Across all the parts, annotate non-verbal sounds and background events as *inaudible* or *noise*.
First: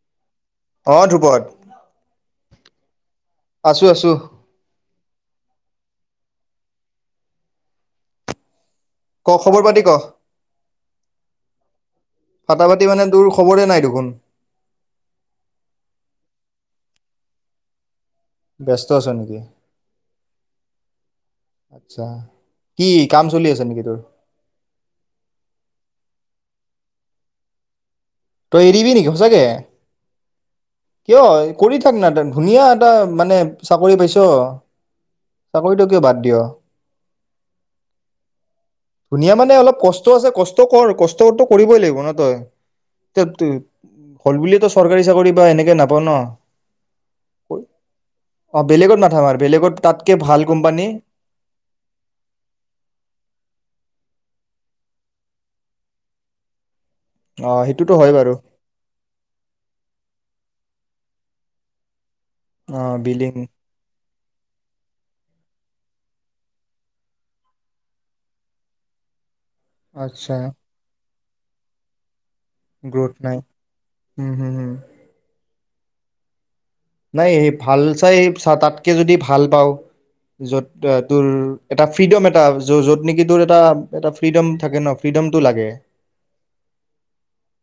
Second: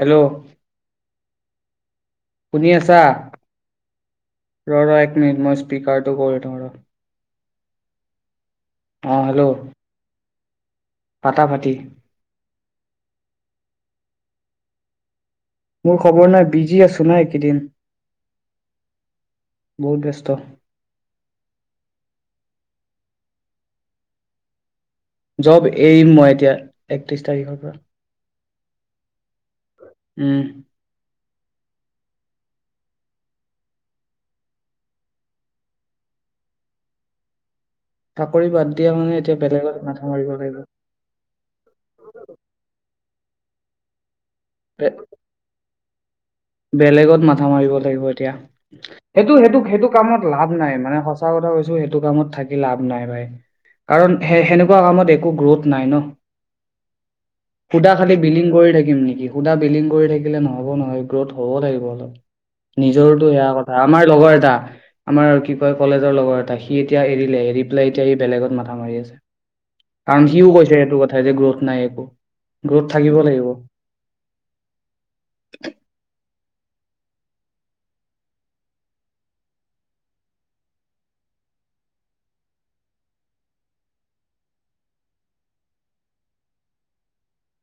Hello শুনি অ', ধ্ৰুৱত। শুনি আছা? ৰ' ৰ' এক মিনিট মই স্পীকাৰ *unintelligible* ক' হেল্ল' খবৰ পাতি ক'। ফাটা ফাটি ফাটা ফাটি মানে তোৰ খৱৰে নাই দেখোন। *inaudible* মোৰ খবৰ নাই বিজি আছো ন' একেদিন। ব্যস্ত আছ নেকি? ব্যস্ত আত্ছা। কি কাম চলি আছে নেকি তোৰ? জব এৰি মই এতিয়া একত্ৰিশ তাৰিখৰ পৰা। তই এৰিবি নেকি? স চাগে, উম কিয় এ? কৰি থাক ন ধুনীয়া এটা মানে চাকৰি পাইছ, চাকৰিটো কিয় বাদ দিয়? চাকৰি বাদ দিয়া ধুনীয়া এতিয়া মানে বেলেগত অলপ মাথা কষ্ট আছে মাৰিব কষ্ট লাগিব কৰ কষ্টটো কৰিবই লাগিব ন তই। *unintelligible* হল বুলিয়েতো বে- চৰকাৰী চাকৰি বা এনেকে নাপ *unintelligible* বেলেগত মাথামাৰিব লাগিব এতিয়া। অ বেলেগত মাথা মাৰ সেইটো বেলেগত সেইটো তাতকে কামত ভাল লাভ নাই কোম্পানী মানে সঁচা কথা কৈছো। সেইটো কামত থাকি লাভ নাই ভাই কাৰণ স সেনেকুৱা তেনেকুৱা কামত একো গ্ৰোথ নাই ন। অ সুধা সেইটোতো হয় খালি বাৰু বিলিং কৰি থাকিম নেকি সুধা বিলিং কৰি থাকিলে নহব নহয়। গ্ৰোথ হব লাগিব অলপ অ নিজৰটো বিলিং সেয়া কথা। আমাৰ লগৰ এটা, আমাৰ কি কয় কলেজৰ লগৰ এটা সি এতিয়া এৰিলে। এৰি পেলাই এতিয়া সি বেলেগত মাথা মাৰি আছে। আচ্ছা *unintelligible* ও কৈছে সেইটো যে গ্ৰখ নাই একো। গ্ৰথ থাকিব নাই লাগিব হম হম হম *inaudible* নাই ভাল চাই, চা, তাতকে যদি ভাল পাওঁ। য'ত, তোৰ এটা ফ্ৰীডম, এটা। য'ত নেকি তোৰ এটা, এটা ফ্ৰীডম থাকে ন? ফ্ৰীডমটো লাগে।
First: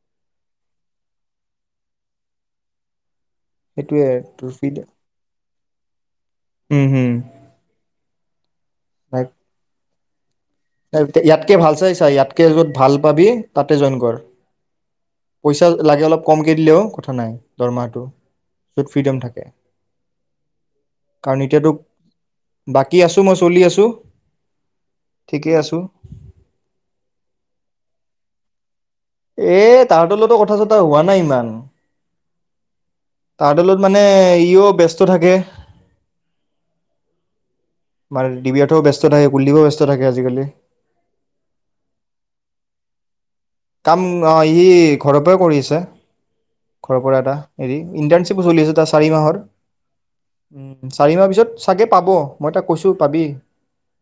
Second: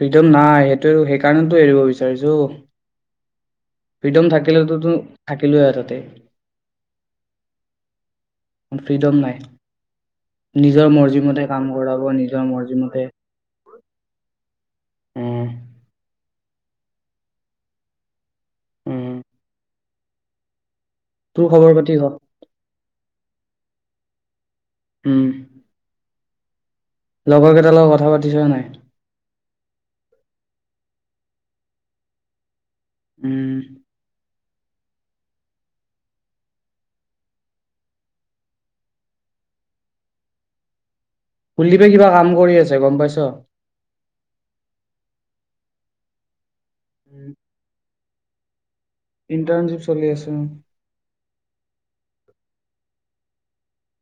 ফ্ৰীডম নাই সেইটোৱে সেইকাৰণেতু এৰিব বিচাৰিছো। সেইটোয়ে ফ্ৰীডম তোৰ থাকিলেটো- ফ্ৰীডম টো থাকিলোৱে হয় তাতে। উম হম কিন্তু ফ্ৰীডম লাইক নাই। নিজৰ মৰ্জি মতে ইয়াতকে কাম ভাল চাই কৰাব চা নিজৰ ইয়াতকে যত মৰ্জি ভাল মতে পাবি তাতে জইন কৰ। উম পইচা লাগে অলপ ক'মকে দিলেও কথা নাই, দৰমহাটো। য'ত উম ফ্ৰিডম থাকে। কাৰণ তোৰ খবৰ এতিয়াতো পাতি ক বাকী আছো মই চলি আছো। উম ঠিকেই আছোঁ। লগৰ কেটাৰ লগত কথা পাতিছ নে নাই? এ তাৰ তলতো কথা চথা হোৱা নাই। টান। তাৰ উম তলত মানে সিও ব্যস্ত থাকে। বাৰ দিব্যাৰ্থও ব্যস্ত থাকে কুলদীপও ব্যস্ত থাকে আজিকালি। কুলদীপে কিবা কাম কৰি আছে গম পাইছ? কাম অ', ই ঘৰৰ পৰাই কৰি আছে। ঘৰৰ পৰা এটা এৰি। ইণ্টাৰ্ণশ্বিপ ও চলি আছে তাৰ চাৰি মাহৰ। ইণ্টাৰ্ণশ্বিপ চলি আছে উম। চাৰি মাহ পিছত চাগে পাব। মই তাক কৈছোঁ পাবি।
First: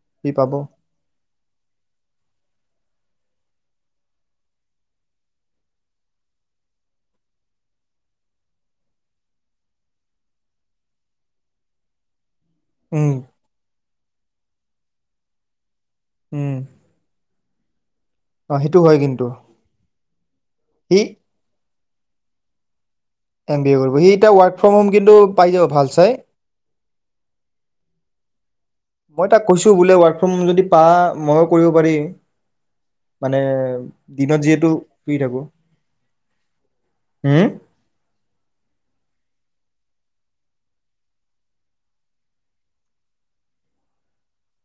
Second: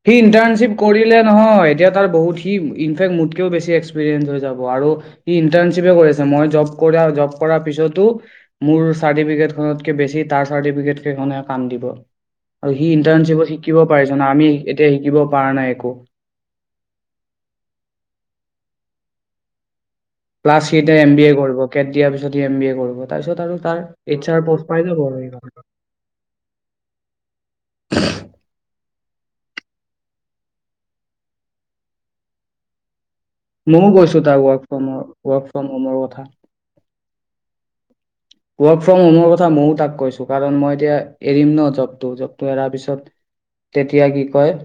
সি ইন্টাৰ্শ্বি কৰিলে নহয় এতিয়া তাৰ বহুত সি ইনেক্ মোতকেও বেছি এক্সপেৰিয়েঞ্চ হৈ যাব আৰু সি ইন্টাৰ্নশিপ হে কৰিছে ম‌ই জব কৰা জব কৰা পিছতো মোৰ চাৰ্টিফিকেটখনতকে বেছি তাৰ চাৰ্টিফিকেট কেইখন হে কাম দিব। আৰু সি উম ইটাৰ্নশিপত শিকিব পাৰি যে আমি এতিয়া শিকিব পৰা নাই একো উম অ সেইটো হয় কিন্তু প্লাছ সি এতিয়া এম বি এ কৰিব। কেট দিয়াৰ পিছত ই এমবিএ কৰিব। তাৰপিছত আৰু এম বি তাৰ এ কৰিব। সি এইচ এতিয়া আৰ ওয়াৰ্ক পষ্ট ফ্ৰম পাই হোম যাব কিন্তু আৰু সি পাই যাব ভাল চাই। মই তাক কৈছোঁ, বোলে ৱৰ্ক ফ্ৰম যদি পা ম‌য়ো কৰিব পাৰি। মানে ময়ো কৈছোঁ দিনত তাৰ ৱৰ্ক যিহেতু ফ্ৰৰ শুই ৱৰ্ক ফ্ৰম হোমৰ কথা উম ওৱাৰ্ক ফ্ৰম হোমৰ কথা ময়ো তাক কৈছোঁ, কাৰণ মই এতিয়া এৰিম ন জবটো। জবটো এৰাৰ পিছত, তেতিয়া কি কয়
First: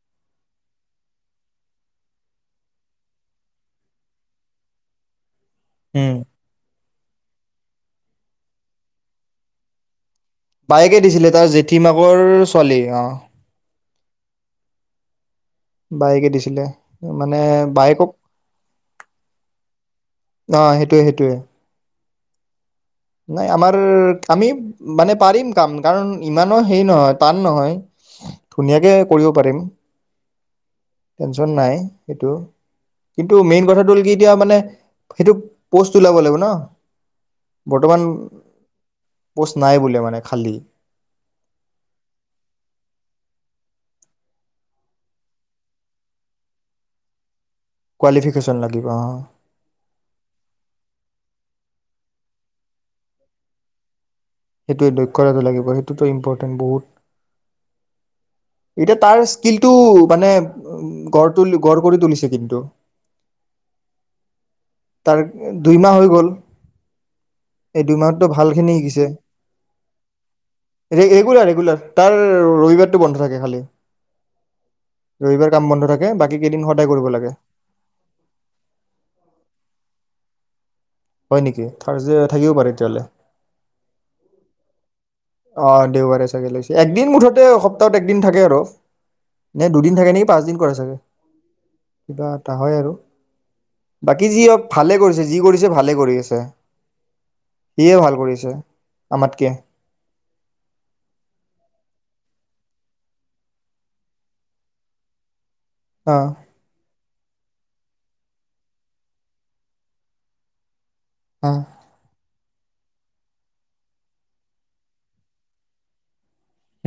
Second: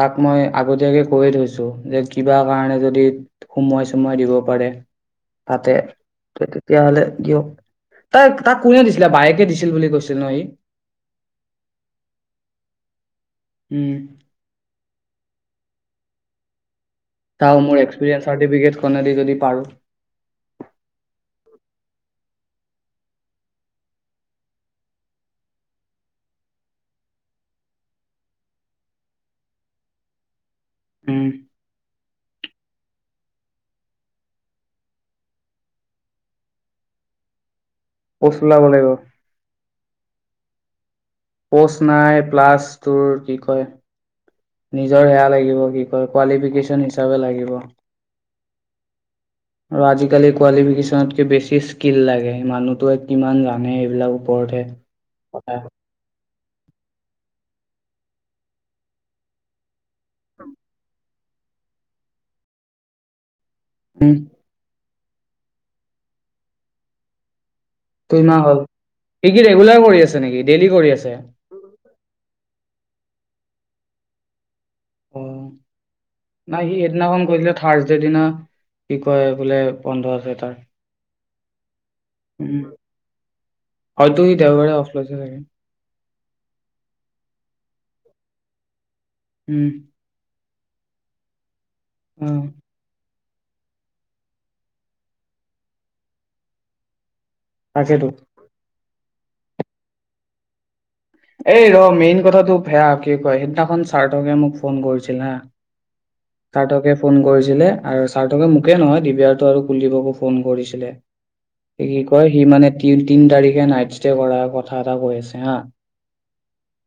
তাক মই আগতীয়াকে কৈয়ে থৈছোঁ, যে কিবা কাৰণে যদি সোমোৱাই-চোমোৱাই দিব পাৰে। তাতে হুম *unintelligible* তেতিয়া হলে কিয় তাই তাক কোনে দিছিলে বায়েকে দিছিল বুলি কৈছিল ন সি বায়েকে দিছিলে তাৰ জেঠী মাকৰ ছোৱালী অ উম। বায়েকে দিছিলে। মানে চাওঁ, মোৰ বায়েকক এক্সপিৰিয়েঞ্চ চাৰ্টিফিকেটখনে দি যদি পাৰোঁ। অ সেইটোৱে সেইটোৱে নাই আমাৰ, আমি মানে পাৰিম কাম, কাৰণ ইমানো সেই নহয়, টান নহয়। ধুনীয়াকে কৰিব পাৰিম। উম টেনশন নাই, সেইটো কিন্তু মেইন কথাটো হ'ল কি এতিয়া মানে, সেইটো প'ষ্ট ওলাব লাগিব ন? বৰ্তমান পষ্ট ওলাব লাগিব পোষ্ট নাই বোলে, মানে। খালি পষ্ট নাই প্লাছ তুৰ কি কয় নিজৰ সেয়া লাগিব কি কয় কোৱালিফিকেশ্যন হিচাপে লাগিব কোৱালিফিকেশন লাগিব অ অ আজিকালি কোৱালিফিকেচনতকে বেছি স্কিল লাগে, মানুহটোৱে কিমান জানে এইবিলাক ওপৰতহে সেইটোৱে দক্ষতাটো কথা লাগিব, সেইটোতো ইম্পৰ বহুত এতিয়া তাৰ স্কিলটো মানে গৰ্ত *unintelligible* তুলু গঢ় কৰি তুলিছে কিন্তু। উম। তাৰ দুই মাহ হৈ গ'ল এই দুই দুইমাহতো মাহ হল ভালখিনি শিকিছে সি কি ৰেগুলাৰ কৰি আছে নেকি ডেইলি কৰি ৰে আছে ৰেগুলাৰ ৰেগুলাৰ তাৰ ৰবিবাৰটো বন্ধ থাকে খালি। ৰবিবাৰ অ', কাম বন্ধ থাকে বাকী কেইদিন নাই সি সদায় কৰিব সেইদিনাখন লাগে কৈছিলে থাৰ্ছডে দিনা কি কয় বোলে বন্ধ আছে তাৰ হয় নেকি, থাৰ্চদে থাকিব উম পাৰে তেতিয়াহলে হয়তো সি দেওবাৰে অফ লৈছে চাগে অ দেওবাৰে চাগে লাগছে একদিন মুঠতে *inaudible* তাত একদিন থাকে আৰু উম নে দুদিন থাকে নি পাঁচ দিন কৰে চাগে কিবা অ এটা হয় আৰু বাকী যি হক ভালে কৰিছে যি কৰিছে ভালে কৰি আছে সিয়ে তাকেতো ভাল কৰিছে আমাতকে এই ৰ মেইন কথাটো সেয়া কি কয় সিদিনাখন চাৰ্থকে মোক ফোন কৰিছিল অ হা *unintelligible* ফোন কৰি ছিলে আৰু চাৰথকে মোকে নহয় দিবাৰ্থ আৰু কুলদ্বীপকো ফোন কৰিছিলে অ সি কি কয় সি মানে তি তিন তাৰিখে নাইট ষ্টে কৰাৰ কথা এটা কৈ আছে হা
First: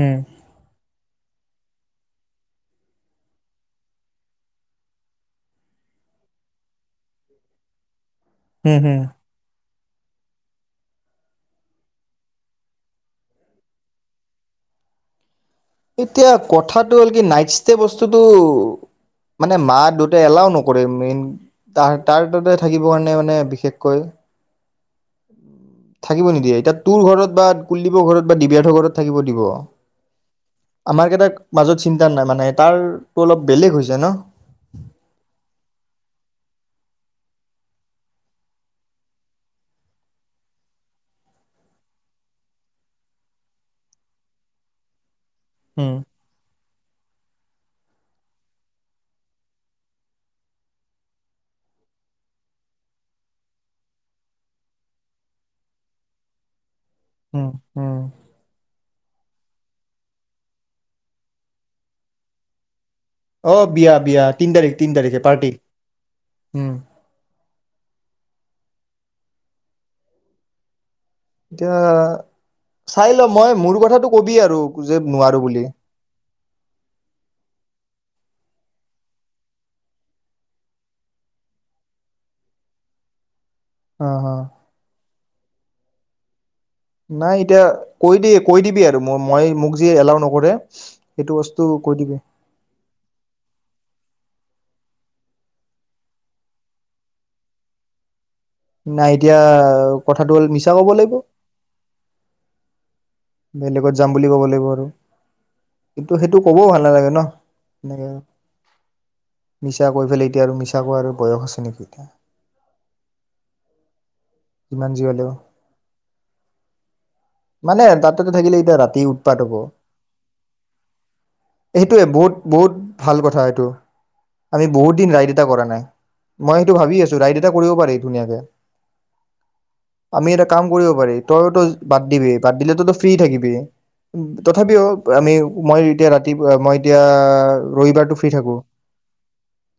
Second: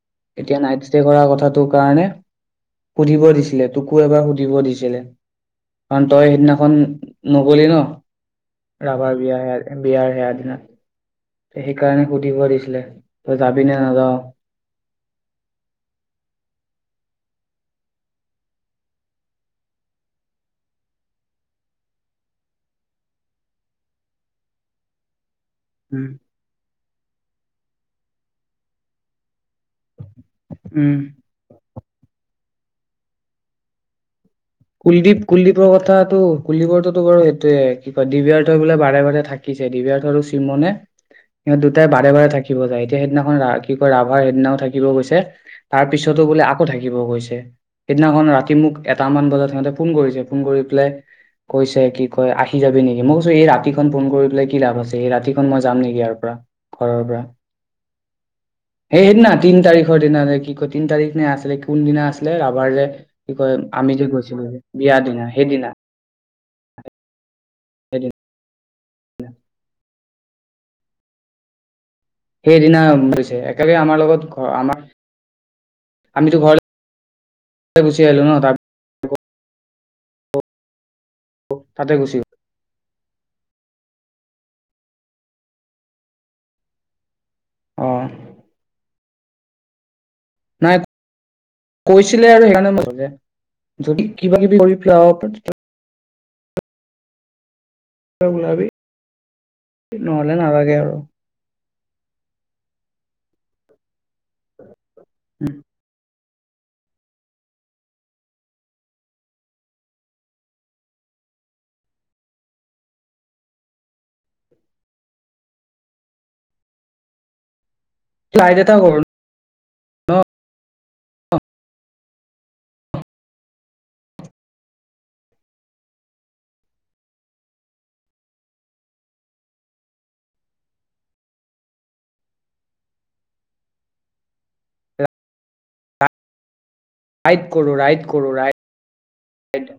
উম এতিয়া নাইটছ ষ্টে কৰা কথাটোৰ কাৰণে সুধিব দিছিলে তোকো এবাৰ সুধিব দিছিলে কাৰণ তই সেইদিনাখন নগলি ন হম হম ৰাভাৰ বিয়া হে। এ বিয়াৰ হেয়াৰ দিনা সেইকাৰণে সুধিব দিছিলে তই যাবি নে নাযাওঁ এতিয়া কথাটো হল কি নাইট ষ্টে বস্তুটো মানে মা দেউটাই এলাও নকৰে মেইন তাৰ-তাৰ তাতে থাকিব কাৰণে মানে বিশেষকৈ উম থাকিব নিদিয়ে এতিয়া তোৰ ঘৰত বা কুলদ্বীপৰ ঘৰত বা ডিবাহতৰ ঘৰত থাকিব দিব। উম আমাৰ কেইটাক মাজত চিন্তা নাই মানে তাৰটো অলপ বেলেগ হৈছে ন কুলদ্বীপ কুলদ্বীপৰ কথাটো কুলদ্বীপৰটোটো বাৰু সেইটোৱে কি কয় দিবিয়াৰথই বোলে বাৰে বাৰে থাকিছে। দিবিয়াৰথ আৰু চিমনে সিহঁত দুটাই বাৰে বাৰে থাকিব যায়। এতিয়া সেইদিনাখন ৰা কি কয় ৰাভা সেইদিনাও থাকিব গৈছে। তাৰ উম পিছতো বোলে আ ক থাকিব কৈছে সেইদনাখন ৰাতি মোক এটা মান বাজাত সিহঁতে ফোন কৰিছে ফোন কৰি পেলাই কৈছে কি কয় আহি যাবি নেকি মই কৈছো এই ৰাতিখন ফোন কৰি পেলাই কি লাভ আছে এই ৰাতিখন মই যাম নেকি ইয়াৰ পৰা ঘৰৰ পৰা ও ও সেই সদিনা তিন তাৰিখৰ দিনা নে কি কয় তিনি তাৰিখ নে আছিল নে কোন দিনা আছিলে ৰাভাৰযে কি অ কয়, বিয়া আমি যে বিয়া গৈছো তিন তাৰিখ-তিন তাৰিখে পাৰ্টি উম সেইটো এতিয়া সেইদিনা চাই ল গৈছে মই একেলগে মোৰ আমাৰ কথাটো লগত কবি ঘৰ আৰু আমাৰ যে নোৱাৰো বুলি আমিতো ঘৰলে গুচি আহিলো ন তাৰ *inaudible* তাতে গুচি আহ হ নাই এতিয়া গ'ল কৈ অ দি কৈ দিবি আ মই মোক জি *unintelligible* নাই, কৈছিলে আৰু সেইকাৰণে *unintelligible* যদি কিবা কিবি কৰি প ওলাবি নাই এতিয়া কথাটো নহ'লে হল মিছা নালাগে কব আৰু লাগিব *inaudible* যাম বুলি কব লাগিব আৰু ত সেইটো কবও ভাল নালাগে ন? এনেকে মিছা কৈ ফালে এতিয়া আৰু মিছা কোৱা আৰু বয়স আছে নেকি এতিয়া যিমান যি হলেও, মানে তাতে থাকিলে ৰাইড এটা এতিয়া কৰো ৰাতি ন উৎপাত হব সেইটোৱে বহুত বহুত ভাল কথা এইটো, আমি বহুত দিন ৰাইড এটা কৰা নাই, মই সেইটো ভাবি আছো ৰাইড এটা কৰিব পাৰি ধুনীয়াকে আমি এটা কাম কৰিব পাৰি তইতো বাদ দিবি বাদ দিলেতো ফ্ৰী থাকিবি তথাপিও আমি মই এতিয়া ৰাতি মই এতিয়া ৰাইড কৰো ৰাইড ৰবিবাৰটো কৰো ফ্ৰী থাকোঁ। ৰাইড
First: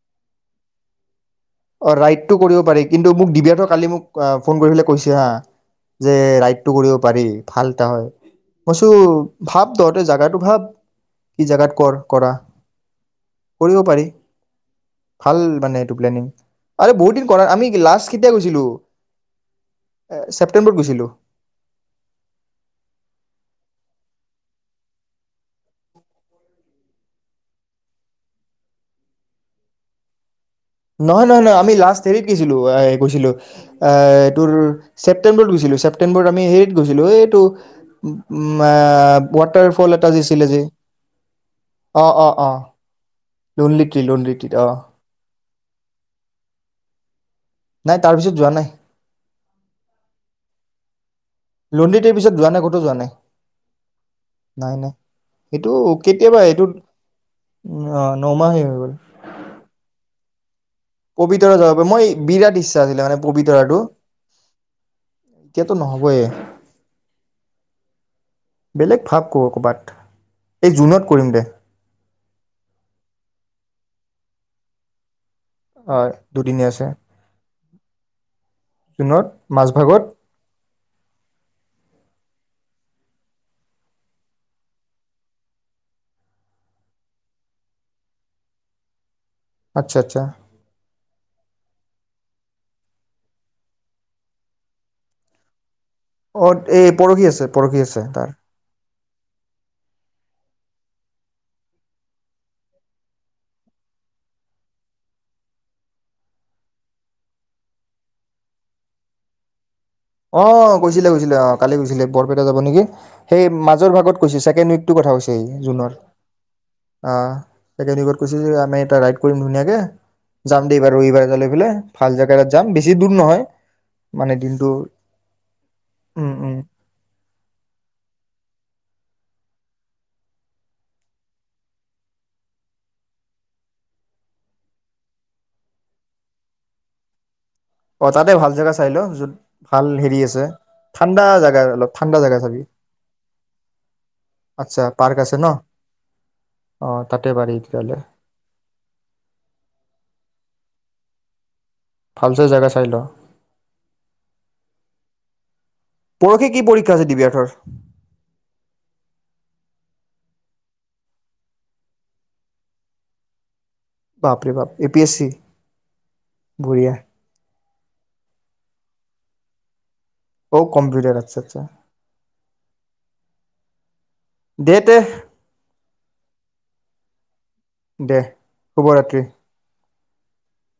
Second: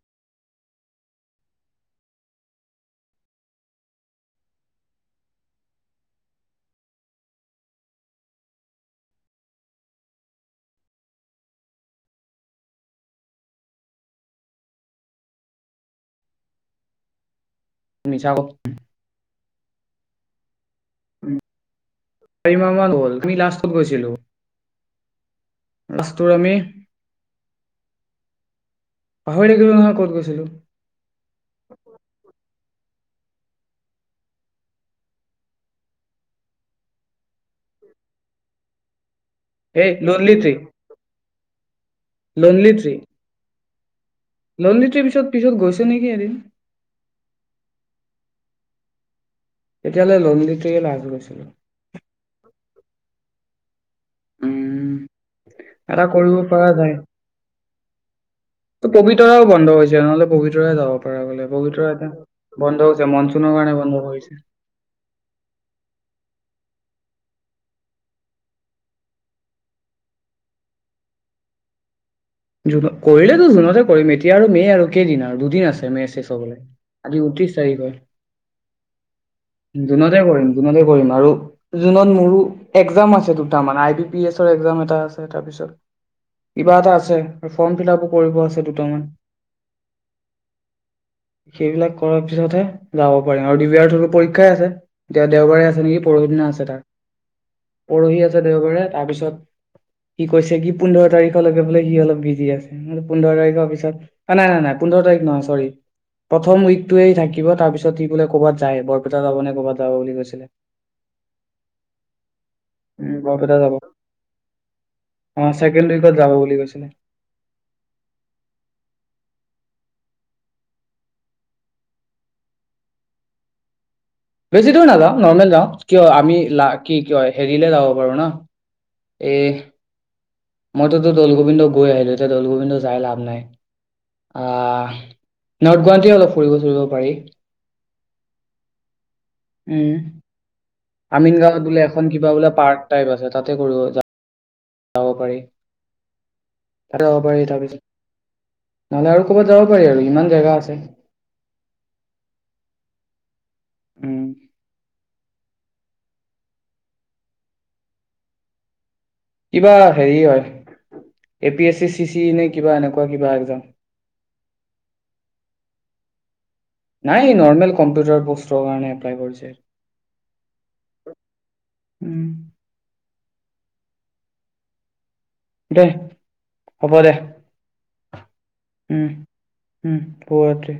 অ ৰাইডটো কৰিব পাৰি কিন্তু মোক দিব্যাতো কালি মোক ফোন কৰি পেলাই কৈছে হা যে ৰাইডটো কৰিব পাৰি ভাল এটা হয় মই কইছো ভাব তহঁতে জাগাটো ভাব কি জাগাত কৰ কৰা কৰিব পাৰি ভাল মানে এইটো প্লেনিং আৰু বহুত দিন কৰাৰ আমি লাষ্ট মিছা কেতিয়া ক গৈছিলো? এ *unintelligible* চাৰি মাহ‌ মান হল আমি লাষ্ট ক'ত গৈছিলোঁ? লাষ্টোৰ আমি পাহৰি থাকিলোঁ নহয় ক'ত গৈছিলোঁ। নহয় নহয় নহয় আমি লাষ্ট হেৰিত গৈছিলো, এ গৈছিলোঁ এ-এইটোৰ ছেপ্টেম্বৰত গৈছিলোঁ ছেপ্টেম্বৰত আমি হেৰিত গৈছিলোঁ এইটো উম এএএ ৱাটাৰ এই ফল এটা লনলি আছিলে ট্ৰি যি অ অ অ লনলি ট্ৰি *unintelligible* তি লণ্ডীতিত অ লনলি ট্ৰিৰ পিছত পিছত গৈছো নেকি এদিন নাই তাৰ পিছত যোৱা নাই তেতিয়া হ'লে লণ্ডীতেয়ে লাস্ট গৈছিলো লনলি ট্ৰিৰ পিছত যোৱা নাই *inaudible* নাই নাই উম এইটো এটা কৰিব কেতিয়াবা এইটোত পৰা যায় নমাহে হৈ গ'ল ত পবিতৰাও বন্ধ হৈছে নহ'লে পবিতৰা যাব পৰা গ'লে পবিতৰা যাব প মই এটা বিৰাট ইচ্ছা বন্ধ আছিলে হৈছে মানে মনচুনৰ কাৰণে পবিতৰাটো। বন্ধ কৰিছে এতিয়াতো নহবয়ে বেলেগ ভাৱ ক ক'ৰবাত এই জুনত কৰিম দে জুন কৰিলেতো জুনতে কৰিম, এতিয়া আৰু মে আৰু কেইদিন আৰু দুদিন আছে মেছ হয় চেচ হবলৈ। দুদিনীয়া আছে আজি ঊনত্ৰিশ তাৰিখ হ'ল। জুনত মাজভাগত জুনতে কৰিম, জুনতে কৰিম আৰু জুনত মোৰো একজাম আছে দুটামান, আই বি পি এছৰ একজাম এটা আছে, তাৰপিছত কিবা এটা আছে। ফৰ্ম ফিলআপ ও কৰিব আছে দুটামান। আচ্ছা, আচ্ছা। সেইবিলাক কৰাৰ পিছতহে যাব পাৰিম আৰু দিবিয়াৰ্থৰো পৰীক্ষাই আছে, দে-দেওবাৰে আছে নেকি? পৰহি অ দিনা আছে তাৰ। এই পৰহি আছে পৰহি তাৰ আছে দেওবাৰে, তাৰপিছত হি কৈছে কি, পোন্ধৰ তাৰিখলৈকে বোলে সি অলপ বিজি আছে, মোৰ পোন্ধৰ তাৰিখৰ পিছত, নাই-নাই-নাই পোন্ধৰ তাৰিখ নহয়, চৰি প্ৰথম উইকটোৱে থাকিব, তাৰ পিছত সি বোলে ক'বাত যায়, বৰপেটাত যাব নে ক'বাত অ কৈছিলে কৈছিলে অ কালি গৈছিলে বৰপেটা যাব নেকি উম সেই বৰপেটা যাব মাজৰ ভাগত কৈছিল ছেকেণ্ড উইকটোৰ কথা কৈছে স অ ছেকেণ্ড জুনৰ উইকত যাব বুলি কৈছিলে অ তাকে কৈছে যে আমি এটা ৰাইড কৰিম ধুনীয়াকে যাম দেই বাৰু এইবাৰ লৈ পেলে ভাল জেগা এ তাত যাম বেছি দূৰ নহয় মানে দিনটো বেছি দূৰ নাযাওঁ নৰ্মেল যাওঁ, কিয় আমি উম উম লা, কি কিয় হেৰিলে যাব পাৰো ন'! এহ, মইতো তো দৌল গোবিন্দ গৈ আহিলো এতিয়া দৌল গোবিন্দ যাই লাভ নাই। আহ, নৰ্থ গুৱাহাটী অলপ ফুৰিব চুৰিব পাৰি। অ' তাতে ভাল জেগা চাই ল। য'ত ভাল উম, হেৰি আছে ঠাণ্ডা আমিনগাঁৱত জেগা বোলে অলপ এখন ঠাণ্ডা কিবা জেগা বোলে চাবি পাৰ্ক টাইপ আছে, তাতে কৰিব যা আচ্ছা যাব পাৰ্ক আছে পাৰি। ন অ তাতে যাব তাতে পাৰি, তাৰপিছত, তেতিয়াহ'লে নহলে আৰু ক'বাত যাব পাৰি আৰু ইমান জেগা আছে! ভাল চাই জেগা চাই ল। উম। পৰখি কি পৰীক্ষা আছে, দিবিয়াৰ্থৰ? কিবা হেৰি হয়, A P S C, C C নে কিবা এনেকুৱা কিবা একজাম। বাপৰে বাপ, এ পি এছ চি! বঢ়িয়া নাই, নৰ্মেল কম্পিউটাৰ প'ষ্টৰ কাৰণে *unintelligible* ঔ, কম্পিউটাৰ। আচ্ছা, আচ্ছা। উম। দে তে দেহ, হ'ব দে দেহ, উম, শুভৰাত্ৰি। উম, শুভৰাত্ৰি।